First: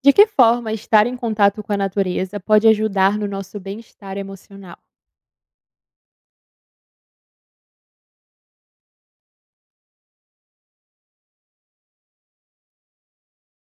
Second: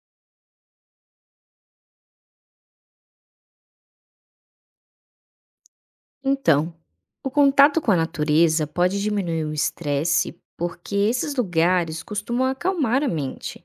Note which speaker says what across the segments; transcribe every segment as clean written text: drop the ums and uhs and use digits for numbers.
Speaker 1: De que forma estar em contato com a natureza pode ajudar no nosso bem-estar emocional?
Speaker 2: Então, o contato com a natureza pode diminuir o estresse porque esses lugares costumam acalmar a mente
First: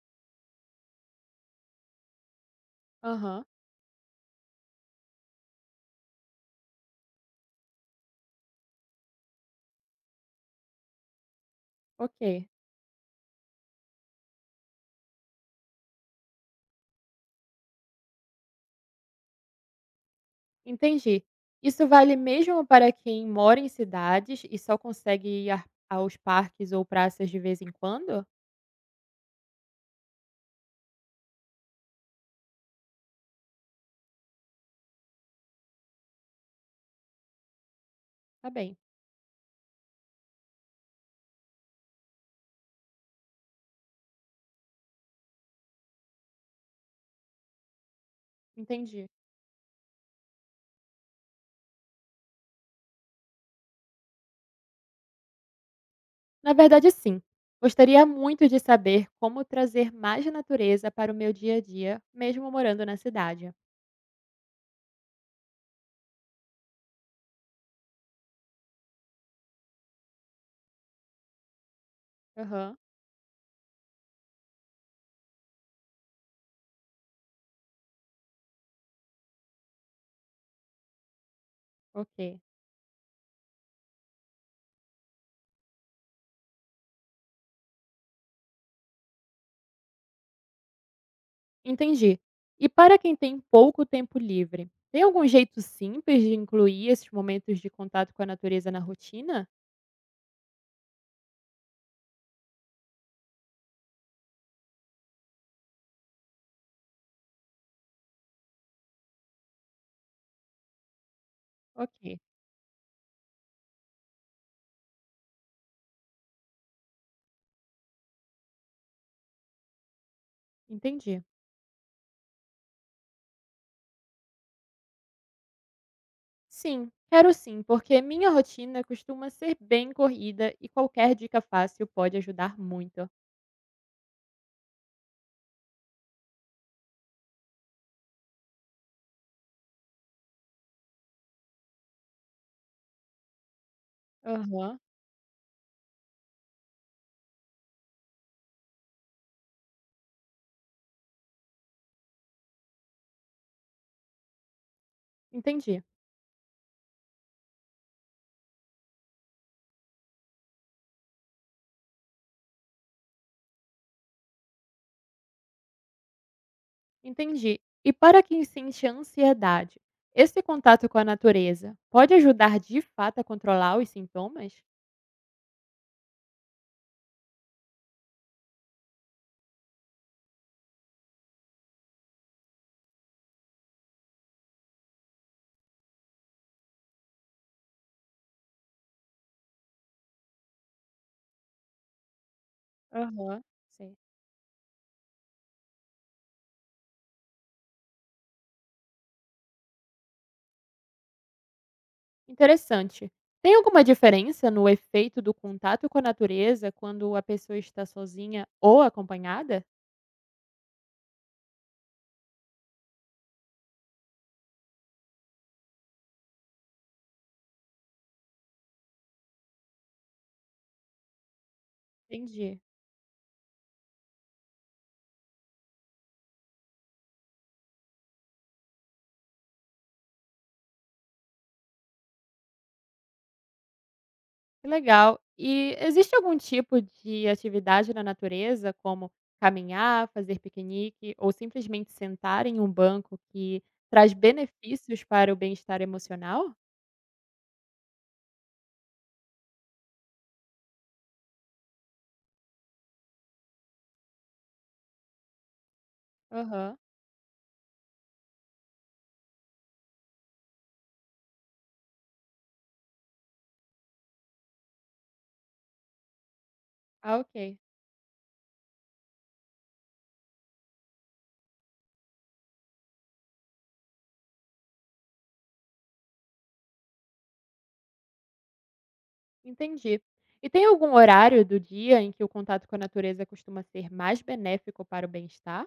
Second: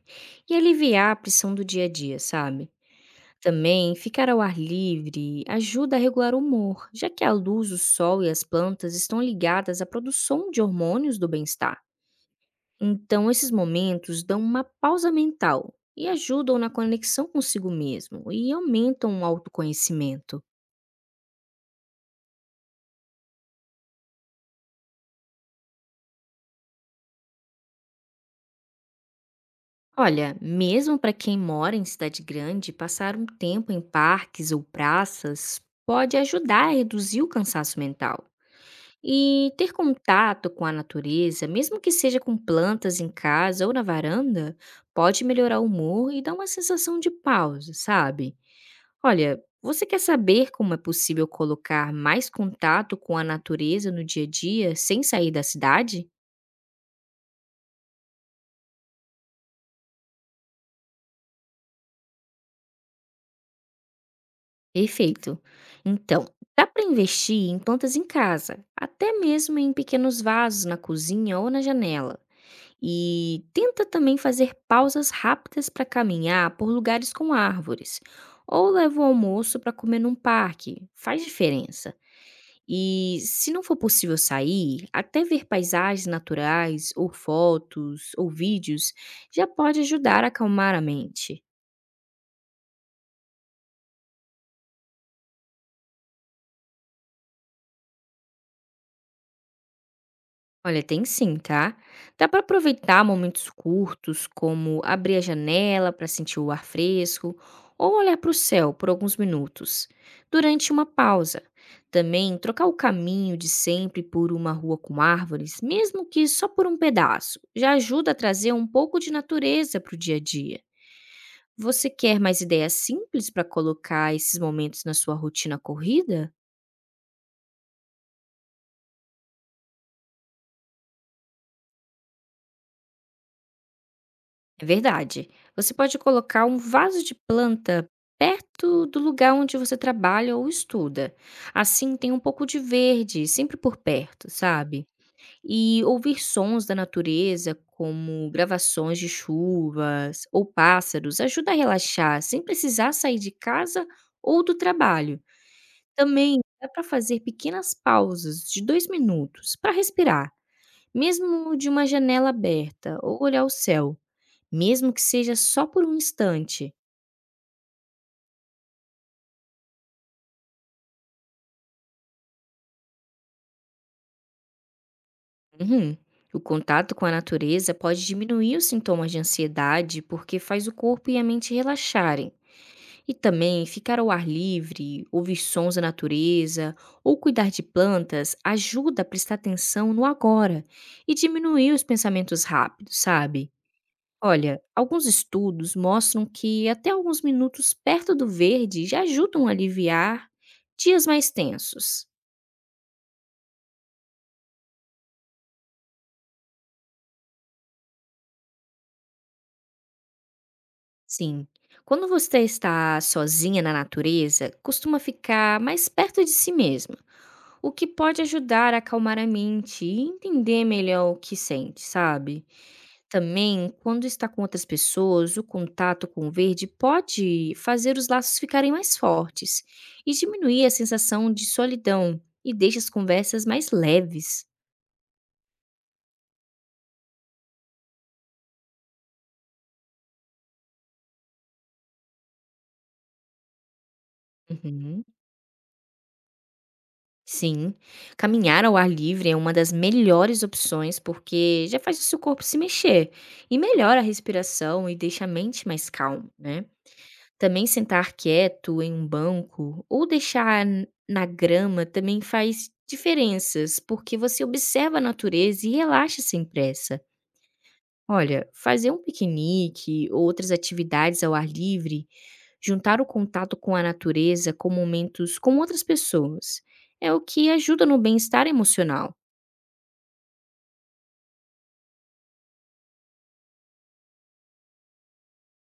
Speaker 2: e aliviar a pressão do dia a dia, sabe?
Speaker 1: Aham,
Speaker 2: Também ficar ao ar livre ajuda a regular o humor, já que a luz, o sol e as plantas estão ligadas à produção de hormônios do bem-estar.
Speaker 1: ok,
Speaker 2: Então, esses momentos dão uma pausa mental e ajudam na conexão consigo mesmo e aumentam o autoconhecimento.
Speaker 1: entendi. Isso vale mesmo para quem mora em cidades e só consegue aos parques ou praças de vez em quando?
Speaker 2: Olha, mesmo para quem mora em cidade grande, passar um tempo em parques ou praças pode ajudar a reduzir o cansaço mental.
Speaker 1: Tá bem,
Speaker 2: E ter contato com a natureza, mesmo que seja com plantas em casa ou na varanda, pode melhorar o humor e dar uma sensação de pausa, sabe?
Speaker 1: entendi.
Speaker 2: Olha, você quer saber como é possível colocar mais contato com a natureza no dia a dia sem sair da cidade?
Speaker 1: Na verdade, sim. Gostaria muito de saber como trazer mais natureza para o meu dia a dia, mesmo morando na cidade.
Speaker 2: Perfeito. Então, dá para investir em plantas em casa, até mesmo em pequenos vasos na cozinha ou na janela.
Speaker 1: Aham,
Speaker 2: E tenta também fazer pausas rápidas para caminhar por lugares com árvores. Ou leva o almoço para comer num parque. Faz diferença.
Speaker 1: ok.
Speaker 2: E se não for possível sair, até ver paisagens naturais, ou fotos, ou vídeos, já pode ajudar a acalmar a mente.
Speaker 1: Entendi. E para quem tem pouco tempo livre, tem algum jeito simples de incluir esses momentos de contato com a natureza na rotina?
Speaker 2: Olha, tem sim, tá? Dá para aproveitar momentos curtos, como abrir a janela para sentir o ar fresco ou olhar para o céu por alguns minutos, durante uma pausa.
Speaker 1: Ok,
Speaker 2: Também trocar o caminho de sempre por uma rua com árvores, mesmo que só por um pedaço, já ajuda a trazer um pouco de natureza para o dia a dia.
Speaker 1: entendi.
Speaker 2: Você quer mais ideias simples para colocar esses momentos na sua rotina corrida?
Speaker 1: Sim, quero sim, porque minha rotina costuma ser bem corrida e qualquer dica fácil pode ajudar muito.
Speaker 2: É verdade. Você pode colocar um vaso de planta perto do lugar onde você trabalha ou estuda. Assim tem um pouco de verde sempre por perto,
Speaker 1: Aham,
Speaker 2: sabe? E ouvir sons da natureza, como gravações de chuvas ou pássaros, ajuda a relaxar sem precisar sair de casa ou do trabalho.
Speaker 1: entendi,
Speaker 2: Também dá para fazer pequenas pausas de 2 minutos para respirar, mesmo de uma janela aberta ou olhar o céu mesmo que seja só por um instante.
Speaker 1: entendi. E para quem sente ansiedade, esse contato com a natureza pode ajudar de fato a controlar os sintomas?
Speaker 2: Uhum. O contato com a natureza pode diminuir os sintomas de ansiedade porque faz o corpo e a mente relaxarem. E também ficar ao ar livre, ouvir sons da natureza ou cuidar de plantas ajuda a prestar atenção no agora e diminuir os pensamentos rápidos,
Speaker 1: Aham,
Speaker 2: sabe?
Speaker 1: sim.
Speaker 2: Olha, alguns estudos mostram que até alguns minutos perto do verde já ajudam a aliviar dias mais tensos.
Speaker 1: Interessante. Tem alguma diferença no efeito do contato com a natureza quando a pessoa está sozinha ou acompanhada?
Speaker 2: Sim. Quando você está sozinha na natureza, costuma ficar mais perto de si mesma, o que pode ajudar a acalmar a mente e entender melhor o que sente, sabe?
Speaker 1: Entendi.
Speaker 2: Também, quando está com outras pessoas, o contato com o verde pode fazer os laços ficarem mais fortes e diminuir a sensação de solidão e deixa as conversas mais leves.
Speaker 1: Que legal. E existe algum tipo de atividade na natureza, como caminhar, fazer piquenique ou simplesmente sentar em um banco que traz benefícios
Speaker 2: Uhum.
Speaker 1: para o bem-estar emocional?
Speaker 2: Sim, caminhar ao ar livre é uma das melhores opções porque já faz o seu corpo se mexer e melhora a respiração e deixa a mente mais calma, né?
Speaker 1: Aham.
Speaker 2: Também sentar quieto em um banco ou deixar na grama também faz diferenças, porque você observa a natureza e relaxa sem pressa.
Speaker 1: Ah, ok.
Speaker 2: Olha, fazer um piquenique ou outras atividades ao ar livre, juntar o contato com a natureza com momentos com outras pessoas, é o que ajuda no bem-estar emocional.
Speaker 1: Entendi. E tem algum horário do dia em que o contato com a natureza costuma ser mais benéfico para o bem-estar?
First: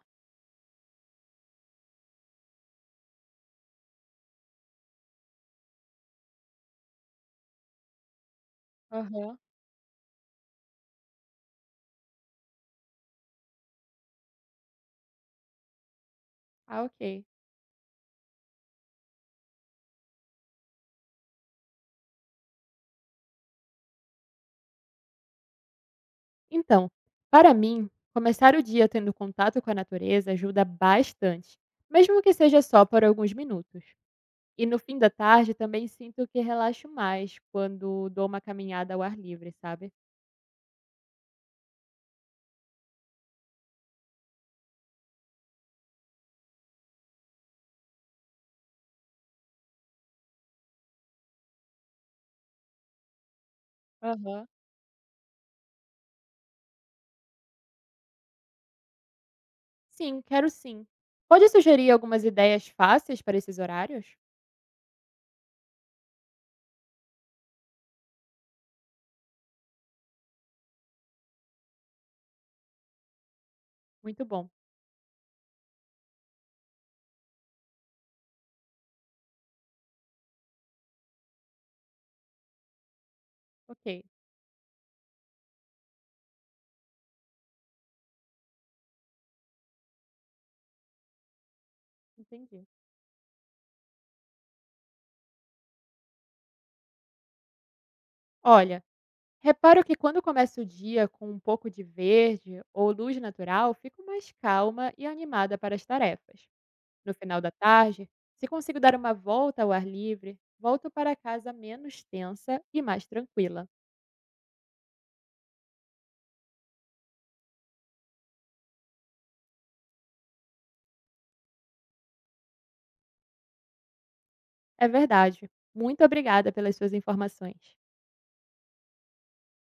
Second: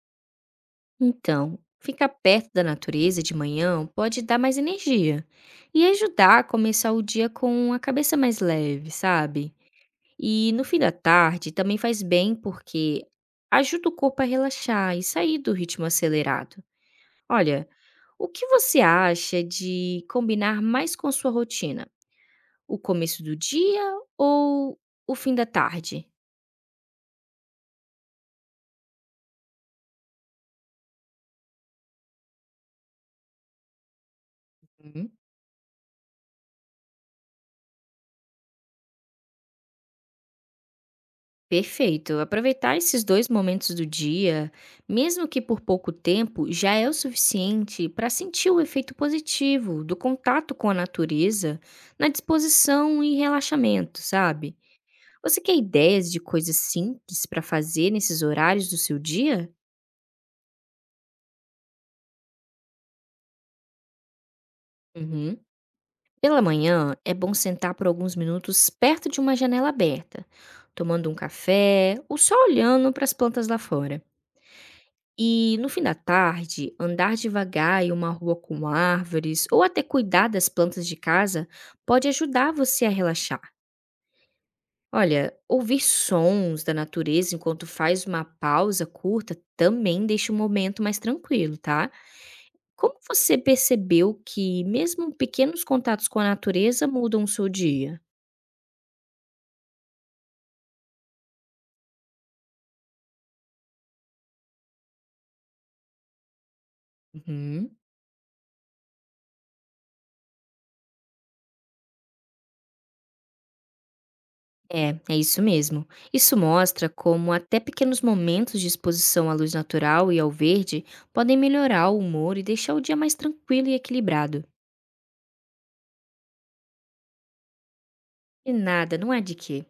Speaker 2: Então, ficar perto da natureza de manhã pode dar mais energia e ajudar a começar o dia com a cabeça mais leve,
Speaker 1: Aham.
Speaker 2: sabe? E no fim da tarde também faz bem porque ajuda o corpo a relaxar e sair do ritmo acelerado.
Speaker 1: Ah, ok.
Speaker 2: Olha, o que você acha de combinar mais com sua rotina? O começo do dia ou o fim da tarde?
Speaker 1: Então, para mim, começar o dia tendo contato com a natureza ajuda bastante, mesmo que seja só por alguns minutos. E no fim da
Speaker 2: Hum,
Speaker 1: tarde também sinto que relaxo mais quando dou uma caminhada ao ar livre, sabe?
Speaker 2: perfeito. Aproveitar esses dois momentos do dia, mesmo que por pouco tempo, já é o suficiente para sentir o efeito positivo do contato com a natureza na disposição e relaxamento,
Speaker 1: Aham.
Speaker 2: sabe? Você quer ideias de coisas simples para fazer nesses horários do seu dia?
Speaker 1: Sim, quero sim. Pode sugerir algumas ideias fáceis para esses horários?
Speaker 2: Uhum. Pela manhã, é bom sentar por alguns minutos perto de uma janela aberta, tomando um café ou só olhando para as plantas lá fora.
Speaker 1: Muito bom.
Speaker 2: E no fim da tarde, andar devagar em uma rua com árvores ou até cuidar das plantas de casa pode ajudar você a relaxar.
Speaker 1: Ok,
Speaker 2: Olha, ouvir sons da natureza enquanto faz uma pausa curta também deixa o momento mais tranquilo, tá?
Speaker 1: entendi.
Speaker 2: Como você percebeu que mesmo pequenos contatos com a natureza mudam o seu dia?
Speaker 1: Olha, reparo que quando começo o dia com um pouco de verde ou luz natural, fico mais calma e animada para as tarefas. No final da
Speaker 2: Uhum.
Speaker 1: tarde, se consigo dar uma volta ao ar livre, volto para casa menos tensa e mais tranquila.
Speaker 2: É isso mesmo. Isso mostra como até pequenos momentos de exposição à luz natural e ao verde podem melhorar o humor e deixar o dia mais tranquilo e equilibrado.
Speaker 1: É verdade. Muito obrigada pelas suas informações.
Speaker 2: E nada, não é de quê.